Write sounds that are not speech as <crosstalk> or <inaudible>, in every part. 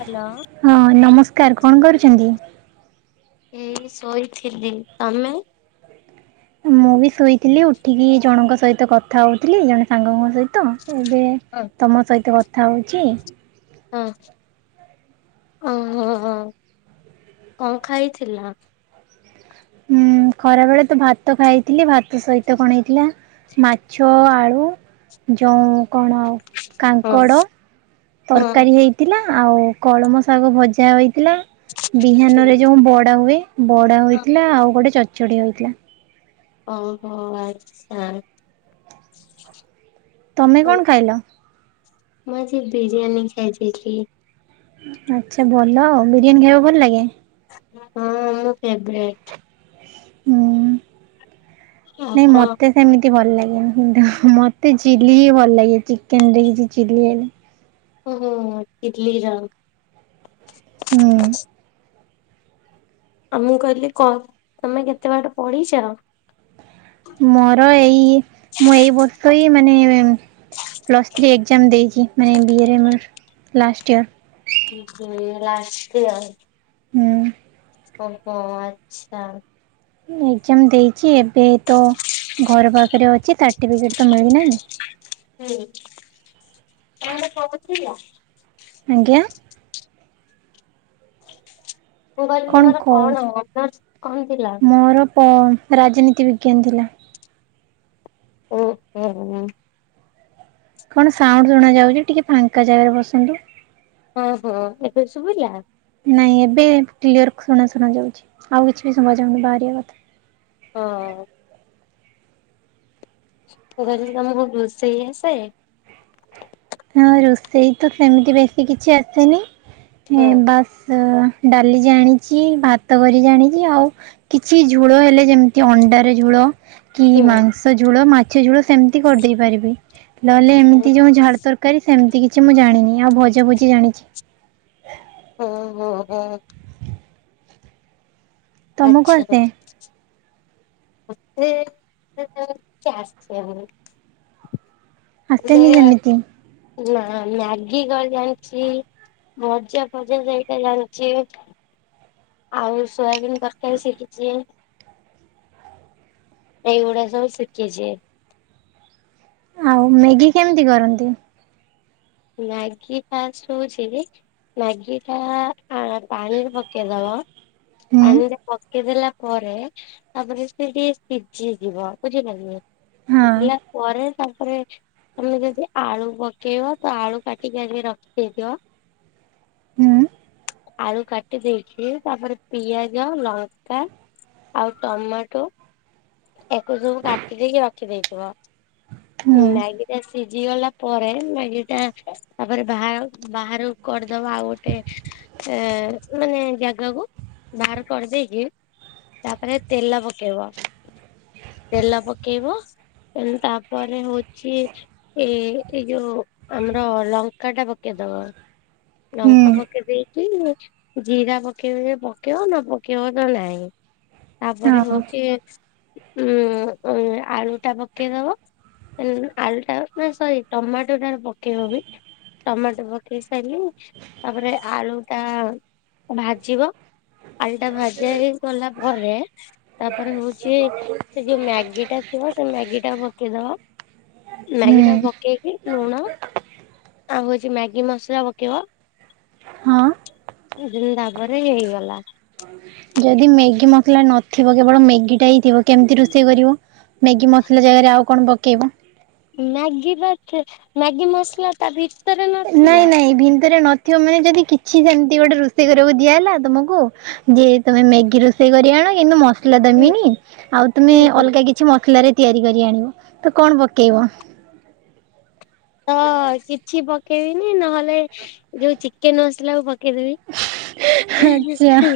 Hello. ହଁ ନମସ୍କାର! କଣ କରୁଛନ୍ତି? ଏ ଶୋଇଥିଲି। ତମେ ମୁଁ ବି ଶୁଇଥିଲି, ଉଠିକି ଜଣଙ୍କ ସହିତ କଥା ହଉଥିଲି ଜଣେ ସାଙ୍ଗଙ୍କ ସହି ତ। ଏବେ ତମ ସହିତ କଥା ହଉଛି। ହଁ। ଓହୋ! କଣ ଖାଇଥିଲ? ହୁଁ, ଖରା ବେଳେ ତ ଭାତ ଖାଇଥିଲି। ଭାତ ସହିତ କଣ ହେଇଥିଲା ମାଛ ଆଳୁ ଯଉଁ କଣ? ହଁ କାଙ୍କଡ ତରକାରୀ ହେଇଥିଲା, ଆଉ କଳମ ଶାଗ ଭଜା ହୋଇ ଥିଲା ବିହାନ ରେ ହଁ ଯୋଉ ବଡା ହୁଏ, ବଡା ହୋଇଥିଲା ଆଉ ଗୋଟେ ଚ ଚଢ଼ିଆ ହୋଇଥିଲା। ଓହୋ! ଆଚ୍ଛା। ତମେ କଣ ଖାଇଲ? ମୁଁ ଆଜି ବିିରିୟାନୀ ଖାଇଦେଇଥିଲି। ଆଚ୍ଛା, ଭଲ ଆଉ ବିରିୟାନୀ ଖାଇବାକୁ ଭଲ ଲାଗେ? ହଁ ମୋ ଫେବ୍ରେଟ। ହୁଁ, ଆଉ ନାଇଁ କଣ ମତେ ସେମିତି ଭଲ ଲାଗେନି। ଦୁହୁ ମତେ ଚିଲି ହି ଭଲ ଲାଗେ। ଚିକେନ୍ ଦେଇକିରି ଚିଲି ହେଲେ। ଓହୋ! ଚିଲି ର। ହୁଁ। ଆଉ ମୁଁ କହିଲି କ ତମେ କେତେ ବାଟ ପଢିଛ? ମୋର ଏଇ-ଇ ମୁଁ ଏଇ ବର୍ଷ ହି ମାନେ-ଏ ପ୍ଲସ୍ ଥ୍ରୀ ଏକ୍ଜାମ ଦେଇଛି। ମାନେ ବି ଏ ରେ ଲାଷ୍ଟ ଇଅର। <unintelligible> ଲାଷ୍ଟଇଅର। ହୁଁ। ଓହୋ! ଆଚ୍ଛା। ହୁଁ ଏକ୍ଜାମ ଦେଇଛି। ଏବେ ତ ଘର ପାଖରେ ଅଛି ସାର୍ଟିଫିକେଟ ତ ମିଳିନାହିଁ। ହେ କଣ କହୁଥିଲା? ଆଜ୍ଞା। ମୁଁ କହିଲି ତମର କଣ ଅନର୍ସ କଣ ଥିଲା? ଓ ରାଜନୀତି ବିଜ୍ଞାନ ଥିଲା। ଓହୋ! ଓ। କଣ ସାଉଣ୍ଡ ଶୁଣାଯାଉଛି ଟିକେ ଫାଙ୍କା ଜାଗାରେ ବସନ୍ତୁ। ହଁ ହଁ ଏବେ ଶୁଭିଲା। କ୍ଲିଅର ଶୁଣା ଶୁଣାଯାଉଛି ଆଉ କିଛି ବି ଶୁଭାଯାଉନି ବାହାରିିବା କଥା। ହଁ। ତ ତମର ଖକୁ ରୋସେଇ ଆସେ। ହଁ ରୋଷେଇ ତ ସେମିତି ବେଶୀ କିଛି ଆସେନି ହଁ ବାସ୍ ଡାଲି ଜାଣିଛି ଭାତ କରି ଜାଣିଛି ଆଉ କିଛି ଝୋଳ ହେଲେ ଯେମିତି ଅଣ୍ଡାର ଝୋଳ। କି ହୁଁ ମାଂସ ଝୁଳ ମାଛ ଝୋଳ ସେମିତି କରିଦେଇ ପାରିବି। ଲହଲେ ହୁଁ ଏମିତି ଯୋଉ ଝାଡ ତରକାରୀ ସେମିତି କିଛି ମୁଁ ଜାଣିନି ଆଉ ଭଜ ଭୋଜି ଜାଣିଛି। ହଁ-ହଁ-ହଁ। ତମକୁ ଆଚ୍ଛା। ଆସେ ମୋତେ। <unintelligible> ଆସେନି ସେମିତି। ନା ମ୍ୟାଗି କରି ଜାଣିଛି। ଭଜା ଭଜା ସେଇଟା ଯାଣିଛି। ଆଉ ସୋୟାବିନ୍ ତରକାରୀ ଶିଖିଛି। ଏଇଗୁଡ଼ା ସବ ଶଖିେଛି। ଆଉ ମେଗି କେମିତି କରନ୍ତି। ମ୍ୟଗୀ ଶୁଭୁଛି ମ୍ୟଗୀ ଟା ହଁ ପାଣିରେ ପକେଇଦବ ହୁଁ ପାଣିରେ ପକେଇଦେଲା ପରେ ପରେ ତାପରେ ସେ ଟିକେ ସିଝିଯିବ ବୁଝିପାରିଲେ। ହଁ ସିଝିଲା ପରେ ତାପରେ ତମେ ଯଦି ଆଳୁ ପକେଇବ। ତ ଆଳୁ କାଟିକି ଆସିକି ରଖିଦେଇଥିବ। ହୁଁ। ଆଳୁ କାଟି ଦେଇେଇଛି ତାପରେ ପିଆଜ ଲଙ୍କା। ଆଉ ଟମାଟୋ। ଏକୁ ସବୁ କାଟି ଦେଇକି ରଖିଦେଇଥିବ ହୁଁ ମ୍ୟଗୀ। ସିଝି ଗଲା ପରେ ମ୍ୟାଗି ଟା ତାପରେ ବା ବାହହାରାରୁ କରିଦବା ଆଉ ଗୋଟେ। ଏ ମାନେ ଜାଗାକୁ ବାହାର କରିଦେଇକି। ତାପରେ ତେଲ ପକେଇବ। ହ ତେଲ ପକେଇବ। ଏ ତାପରେ ହଉଛି ଏ ଏଇ ଯୋଉ ଆମର ଲଙ୍କା ଟା ପକେଇବ। ବା ଲଙ୍କା ହୁଁ ପକେଇ ଦେଇକି। ଜିରା ପକେଇବ ପକେଇବ ନ ପକେଇବ ତ ନହିଁ। ତାପରେ ହଁ। ହଉଛି ଉ ଆଳୁ ଟା ପକେଇଦବ। ଆଳୁଟା ନା ସରି ଟମାଟୋଟା ପକେଇବବି। ଟମାଟୋ ପକେଇ ସାରିଲି ତାପରେ ଆଳୁ ଟା ଭାଜିବ। ଆଲଟା ଭାଜା ହେଇ ଗଲା ପରେ ତାପରେ ହଉଛି ସେ ଯୋଉ ମ୍ୟାଗି ଟା। ହଁ ସେ ମ୍ୟାଗି ଟା ପକେଇଦବା ହୁଁ ମ୍ୟାଗି ଟା ହଁ ପକେଇକି ଲୁଣ। ଆଉ ହଉଛି ମ୍ୟାଗି ମସଲା ପକେଇବ। ସେଦିନ ତାବରେ ହେଇଗଲା। ଯଦି ମ୍ୟାଗି ମସଲା ନଥିବ କେବଳ ମ୍ୟାଗି ଟା ହିଁ ଥିବ କେମିତି ରୋଷେଇ କରିବ। ମ୍ୟାଗି ମସଲା ଜାଗାରେ ଆଉ କଣ ପକେଇବ। ମ୍ୟାଗି ବା ମ୍ୟାଗି ମସଲା ତ ନାଇଁ ନାଇଁ ଭିନ୍ଦରେ ନଥିବ ମାନେ ଯଦି କି କିଛି ସେମିତି ଗୋଟେ ରୋଷେଇ କରିବାକୁ ଦିଆହ ହେଲା ତମକୁ ଯେ ତମେ ମ୍ୟାଗି ରୋଷେଇ କରି ଆଣ କିନ୍ତୁ ମ ହୁଁ ଦମିନି ଆଉ ତମେ ହୁଁ ହୁଁ। ଅଲଗା କିଛି ମସଲା ରେ। ତିଆରି କରି ଆଣିବ ତ କଣ ପକେଇବ। ତ କିଛି ପକେଇବିନି ନହେଲେ ଯୋଉ ଚିକେନ ମସିଲ କ ପକେଇ କେଦେ ବି ଆଚ୍ଛା ହଁ।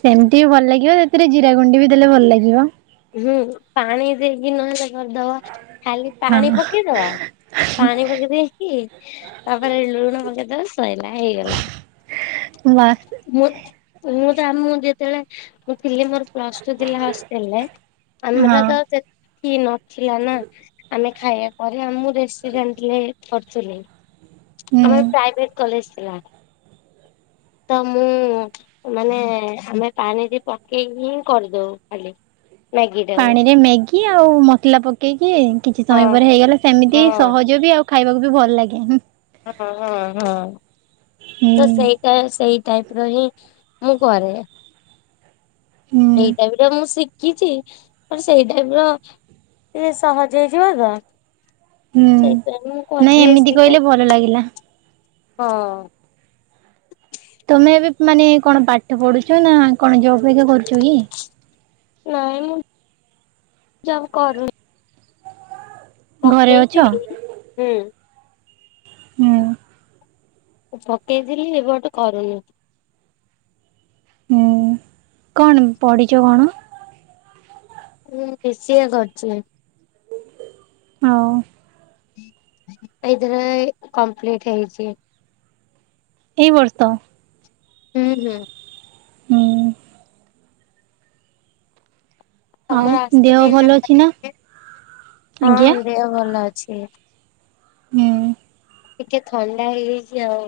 ସେମତି ବି ଭଲ ଲାଗିବ ସେଥିରେ ଜିରା ଗୁଣ୍ଡି ବି ଦେଲେ ଭଲ ଲାଗିବ। ହୁଁ ପାଣି ଦେଇକି ନହେଲେ କରିଦବା। ଖାଲି ପାଣି ହଁ ପକେଇଦବ ପାଣି ପକେଇ ଦେଇକି ତାପରେ ଲୁଣ ପକେଇ ଦବ ସଇଲା ହେଇଗଲା। ହ ମୁଁ ମୁଁ ତ ଆମ ଯେତେବେଳେ ଥିଲି ମୋର ପ୍ଲସ ଟୁ ଥିଲା ହଷ୍ଟେଲରେ ଆମର ହଁ ତ ଯେତି କି ନଥିଲା ନା। ଆମେ ଖାଇବା ପରେ ଆମ ମୁଁ <unintelligible> ହୁଁ। ଆମର ପ୍ରାଇଭେଟ କଲେଜ ଥିଲା। ତ ମୁଁ ମାନେ ଆମେ ପାଣିଟି ପକେଇ ହିଁ କରିଦଉ ଖାଲି ମ୍ୟାଗିଟାକୁ। କିଏ ଆଉ ମସଲା ପକେଇକି କିଛି ହଁ ସମୟ ପରେ ହେଇଗଲା ହଁ ସେମିତି ହି ସହଜ ବି ଆଉ ଖାଇବାକୁ ବି ଭଲ ଲାଗେ ହୁଁ। ହଁ ହଁ ହଁ ତ ସେଇଟା ସେଇ ଟାଇପ ର ହିଁ ମୁଁ କରେ। ହୁଁ ଏଇ ଟାଇପ୍ ର ମୁଁ ଶି ଖିଚି ବଟ ସେଇ ଟାଇପ ର ରେ ସହଜ ହେଇଯିବ ତ। ହୁଁ ସେଇଥିପାଇଁ ମୁଁ ନାଇଁ କରିଦିଏ ଏମିତି ସେଇଟା। କହିଲେ ଭଲ ଲାଗିଲା। ହଁ। ତମେ ଏବେ ମାନେ କଣ ପାଠ ପଢୁଚ ନା କଣ ଜବ ହେଇକା କରୁଚ କି? ନାଇଁ ମୁଁ ଜବ କରୁନି। ଘରେ ଅଛ ପକେଇଥିଲି ହୁଁ। ହୁଁ। ପକେଇଥିଲି ଏ ବଟ କରୁନି। ହୁଁ କଣ ପଢ଼ିଚ କଣ? ମୁଁ ବି ସି ଏ କରୁଚି। ହଉ। ଏଇଥିରେ କମ୍ପ୍ଲିଟ ହେଇଛି। ଏଇ ବର୍ଷ? ହୁଁ ହୁଁ। ହୁଁ। ଆଉ ତମର ଦେହ ଆସିି ଭଲ ନା ଅଛି ସାର୍ଟିଫିକେଟ? ଆଜ୍ଞା ହଁ ଦେହ ଭଲ ଅଛି। ହୁଁ। ଟିକେ ଥଣ୍ଡା ହେଇଯାଇଛି ଆଉ।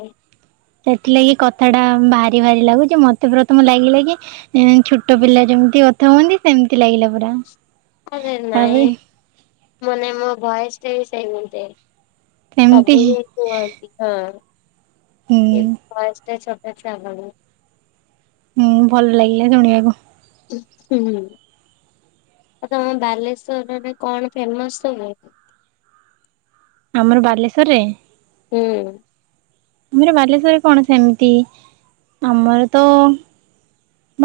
ସେଥିଲାଗି କଥା ଟା ଭାରି ଭାରି ଲାଗୁଚି। ମତେ ପ୍ରଥମ ଲାଗିଲା କି ଉଁ ଛୋଟ ପିଲା ଯେଉଁ ଏମିତି କଥା ହୁଅନ୍ତି ସେମିତି ଲାଗିଲା ପୁରା। ଆରେ ନାଇଁ ତାପରେ ମାନେ ମୋ ଭଏସଟା ବି ସେମିତି। ସେମିତି ହୁଁ <unintelligible> ଆଚ୍ଛା <unintelligible> ହୁଁ ଭଲ ଲାଗିଲା ଶୁଣିବାକୁ। ହୁଁ। ଆଉ ତମ ବାଲେଶ୍ଵରରେ ଏବେ କଣ ଫେମସ ସବୁ? ଆମର ବାଲେଶ୍ଵରରେ? ହୁଁ। ଆମର ବାଲେଶ୍ଵରରେ କଣ ସେମତି ଆମର ତ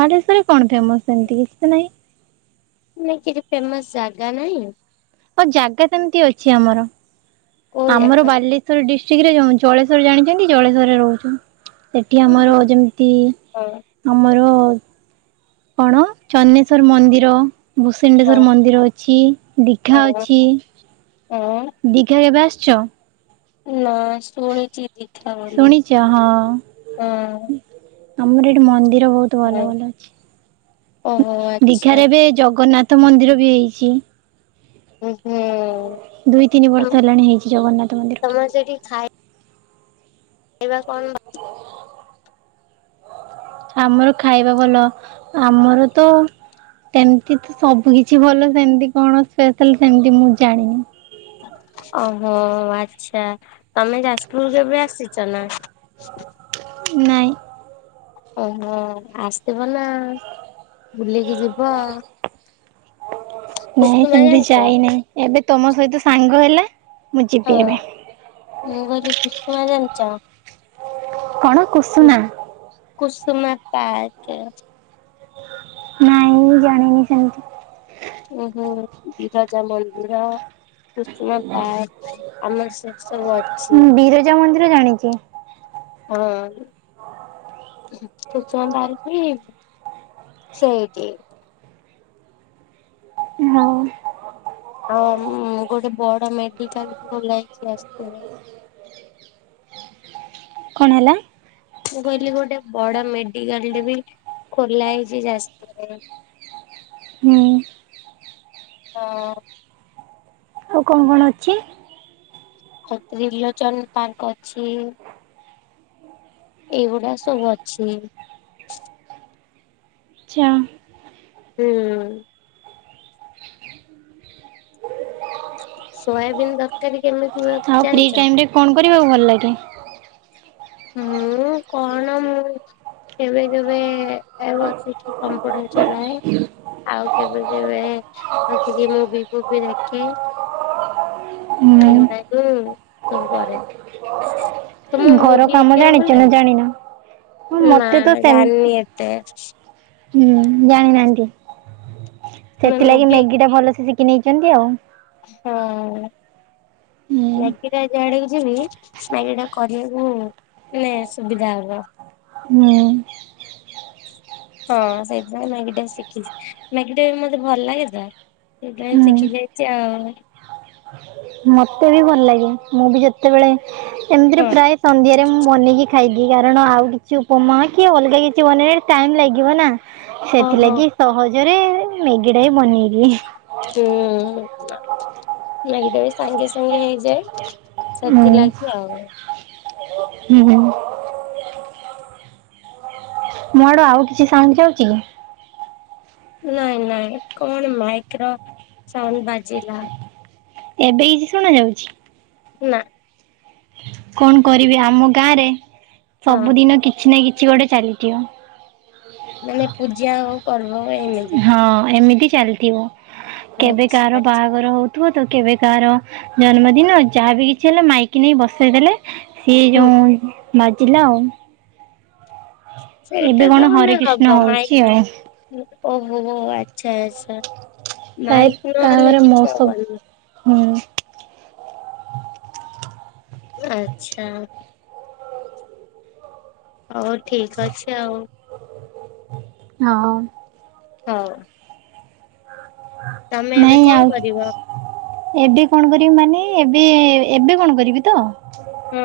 ବାଲେଶ୍ଵରରେ କଣ ଫେମସ୍ ସେମିତି କିଛି ତ ନାହିଁ। ନାଇ କିଛି ଫେମସ ଜାଗା ନାହିଁ? ଓ ଜାଗା ସେମତି ଅଛି ଆମର। କୋଉ ଆମର ଜାଗା? ବାଲେଶ୍ଵର ଡିସ୍ ଷ୍ଟ୍ରିକ୍ଟ ଯୋଉ ଜଳେଶ୍ଵର ଜାଣିଚନ୍ତି ଜଳେଶ୍ଵରରେ ରହୁଚୁ। ସେଠି ଆମର ଯେମତି ହଁ ଆମର କଣ ଚନେଶ୍ଵର ମନ୍ଦିର <unintelligible> ହଁ ମନ୍ଦିର ଅଛି ଦୀଘା ହଁ ଅଛି। ହଁ ଦୀଘା କେବେ ଆସିଚ? ନା ଶୁଣଛି। ଶୁଣିଛ ହଁ। ହଁ ଆମର ଏଠି ମନ୍ଦିର ବହୁତ ଭଲ ଭଲ ଓହୋ ଅଛି। ଆଚ୍ଛା ଦୀଘାରେ ଏବେ ଜଗନ୍ନାଥ ମନ୍ଦିର ବି ହେଇଛି। ହୁଁ ଦୁଇ ତିନି ତମ ବର୍ଷ ହେଲାଣି ହେଇଛି ଜଗନ୍ନାଥ ମନ୍ଦିର। ପାଇବା କଣ <unintelligible> ଆମର ଖାଇବା ଭଲ ଆମର ତ ସେମିତି ତ ସବୁ କିଛି ଭଲ ସେମିତି କଣ ସ୍ପେଶାଲ ସେମତି ମୁଁ ଜାଣିନି ଓହୋ ଆଚ୍ଛା ତମେ ଯାଜପୁରକୁ କେବେ ଆସିଛ ନା? ନାଇଁ। ଓହୋ ଆସିବ ନା ବୁଲିକି ଯିବ। ନାଇଁ କୁସୁମା ସେମିତି ଜାଣିଛ? ଯାଇନାହିଁ ଏବେ ତମ ସହିତ ସାଙ୍ଗ ହେଲେ ହଁ ମୁ କହିଲି କୁଷୁମା ଜାଣିଚ? କଣ କୁସୁମା? ପାଏ କେଣେଛେ। ନାଇଁ ମୁ ଜାଣିନି ସେମିତି? ଓ ହୋ ବିରଜା ମନ୍ଦିର, ସୁସୁମା ପାର୍କ ଆମର ସେ ସବୁ ଅଛି। ମୁଁ ବିରଜା ମନ୍ଦିର ଜାଣିଛି ହଁ ଉନ୍ମ। ସୁସୁମ ପାର୍କ ବି ସେଇଠି। ହଁ। ଆଉ ଗୋଟେ ବଡ ମେଡିକାଲ କୁ ଓଲାଇକି ଆସଥିଲେ। କଣ ହେଲା? ମୁଁ କହିଲି ଗୋଟେ ବଡ ମେଡିକାଲ ଟେ ବି ଖୋଲା ହେଇଛି ଯାଜପୁରରେ। ହୁଁ। ହଁ। ଆଉ କଣ କଣ ଅଛି? ଖତ୍ ତ୍ରିଲୋଚନ ପାର୍କ ଅଛି। ଏଇଗୁଡା ସବୁ ଅଛି। ଚା। ହୁଁ। ସୋୟାବିନ୍ ତରକାରୀ କେମିତି ହୁଏ ଆଉ ଫ୍ରି ଜାଣିଛ? ଟାଇମରେ କଣ କରିବାକୁ ଭଲ ଲାଗେ। ମୁଁ କଣ ମୁଁ କେବେ କେବେ ଏ ଏବ ସେଠି କମ୍ପ୍ୟୁଟର ଚଲାଏ। ଆଉ କେବେ କେବେ ମୁଭି, ଫୁଭି ଦେଖେ। ଏଇ ଗୋଟା କୁ ସବୁ କରେ। ତ ହୁଁ ମୁଁ ଘର କାମ ଜାଣିଛୁ ନା ଜାଣିନୁ? ନା ଜାଣିନି ଏତେ। ହୁଁ ଜାଣିନାହାନ୍ତି ସେଥିଲାଗି ମୁଭି ମ୍ୟାଗି ଟା ଭଲସେ ଶିଖି ନେଇଛନ୍ତି ଆଉ। ହଁ ହୁଁ ଲାଗିିଲା ଯୁଆଡେକୁ ଯିବି ମ୍ୟାଗି ଟା କରିବାକୁ ମାନେ ସୁବିଧା ହବ। ହୁଁ। ହଁ ସେଇଥିପାଇଁ ମ୍ୟାଗିଟା ଶିଖିଚି। ମ୍ୟାଗି ଟା ବି ମତେ ଭଲ ଲାଗେ ତ। ସେଇପାଇଁ ଶିଖି ଯାଇଛି ଆଉ। ମତେ ବି ଭଲ ଲାଗେ ମୁଁ ବି ଯେତେବେଳେ ଏମିତିରେ ହଁ। ପ୍ରାୟ ସନ୍ଧ୍ୟାରେ ମୁଁ ବନେଇକି ଖାଇଦି କାରଣ ଆଉ କିଛି ଉପମା କି ଅଲଗା କିଛି ବନେଇବା ଟାଇମ ଲାଗିବ ନା। ହଁ ହଁ ସେଥିଲାଗି ସହଜରେ ମ୍ୟାଗିଟା ହି ବନେଇଦିଏ। ନାଇଁ ଏଇଟା ବି ସାଙ୍ଗେ ସାଙ୍ଗେ ହେଇଯାଏ ମୁଁ। ସେଥିଲାଗି ଆଉ। ହୁଁ ହୁଁ। ମୋ ଆଡୁ ଆଉ କିଛି ସାଉଣ୍ଡ ଯାଉଛି କି? ନାଇଁ ନାଇଁ କଣ ମାଇକ୍ରୋ ସାଉନ୍ ବାଜିଲା ଏବେ କିଛି ଶୁଣା ଯାଉଛି, ନା କଣ କରିବି ଆମ ଗାଁ ରେ ହଁ ସବୁଦିନ କିଛି ନା କି କିଛି ଗୋଟେ ଚାଲିଥିବ ମାନେ ପୂଜା ଆଉ ପର୍ବ ଏମିତି ହଁ ଏମିତି ଚାଲିଥିବ କେବେ କାହାର ଆଚ୍ଛା। ବାହାଘର ହଉ ଥିବ ତ କେବେ କାହାର ଜନ୍ମଦିନ, ଯାହା ବିି କିଛି ହେଲେ ମାଇକି ନେଇ ବସେଇଦେଲେ ସିଏ ହୁଁ ଯୋଉ ମାଜିଲା ଆଉ ଏବେ ସେଇଟା କଣ ହରେ ତମେ କୃଷ୍ଣ ଦବ ହଉଛି ଆଉ। ମାଇକି ଓହୋ ହୋ ଆଚ୍ଛା ଆଚ୍ଛା। ପ୍ରାୟ ମାଇପି ନ ରହିଲେ କାହାଘରେ କିଛି ମହୋତ୍ସବ ହବନି। ହୁଁ। ଆଛା। ହଉ ଠିକ୍ ଅଛି ଆଉ। ହଁ ହଉ। ତମେ ଏବେ ନାଇଁ କଣ ଆଉ କରିବ? ଏବେ କଣ କରିବି ମାନେ ଏବେ ଏବେ କଣ କରିବି ତ? ହୁଁ।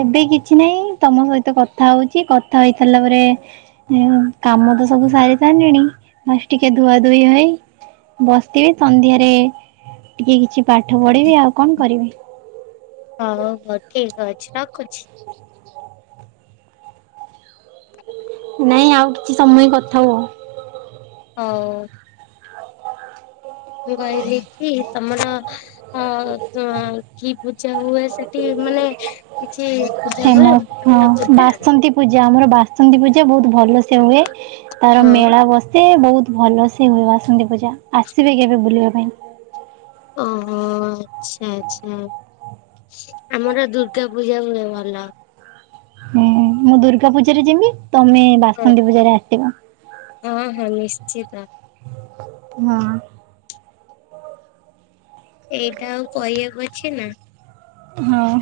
ଏବେ କିଛି ନାହିଁ ତମ ସହିତ କଥା ହୋଉଚି କଥା ହେଇ ସାରିଲା ପରେ ଏ କାମ ତ ସବୁ ମୁଁ ସାରିସାଇଲିଣି ବାସ୍ ଟିକେ ଧୁଆ ଧୁୋଇ ହୋଇ ବସିବି ସନ୍ଧ୍ୟାରେ ଟିକେ କିଛି ପାଠ ପଢିବି ଆଉ କଣ କରିବି। ହଉ ହଉ ଠିକ୍ ଅଛି ରଖୁଛି। ନାଇଁ ଆଉ କିଛି ସମୟ କଥା ହୁଅ। ଆଉ। ମୁଁ କହିଲି କି ତମର ଅ ଉଁ କି ପୂଜା ହୁଏ? ସେଠି ମାନେ କିଛି ପୂଜା ହୁଏ ଫେମସ୍ ବଡ ବଡ ହଁ ପୂଜା। ଭଲ ସେ ହୁଏ ତାର ହଁ ମେଳା ବସେ ବହୁତ୍ ଭଲସ ହୁଏ ବାସନ୍ତି ପୂଜା ଆସିବେ କେବେ ବୁଲିବା ପାଇଁ। ଅହୋ ଆଛା ଆଛା। ଆମର ଦୁର୍ଗା ପୂଜା ହୁଏ ଭଲ। ହୁଁ ମୁଁ ଦୁର୍ଗା ପୂଜାରେ ଯିବି ତମେ ହଁ ବାସନ୍ତୀ ପୂଜାରେ ଆସିବ। ହଁ ହଁ ନିଶ୍ଚିତ। ହଁ। ଏଇଟା ଆଉ କହିବାକୁ ଅଛି ନା। ହଁ।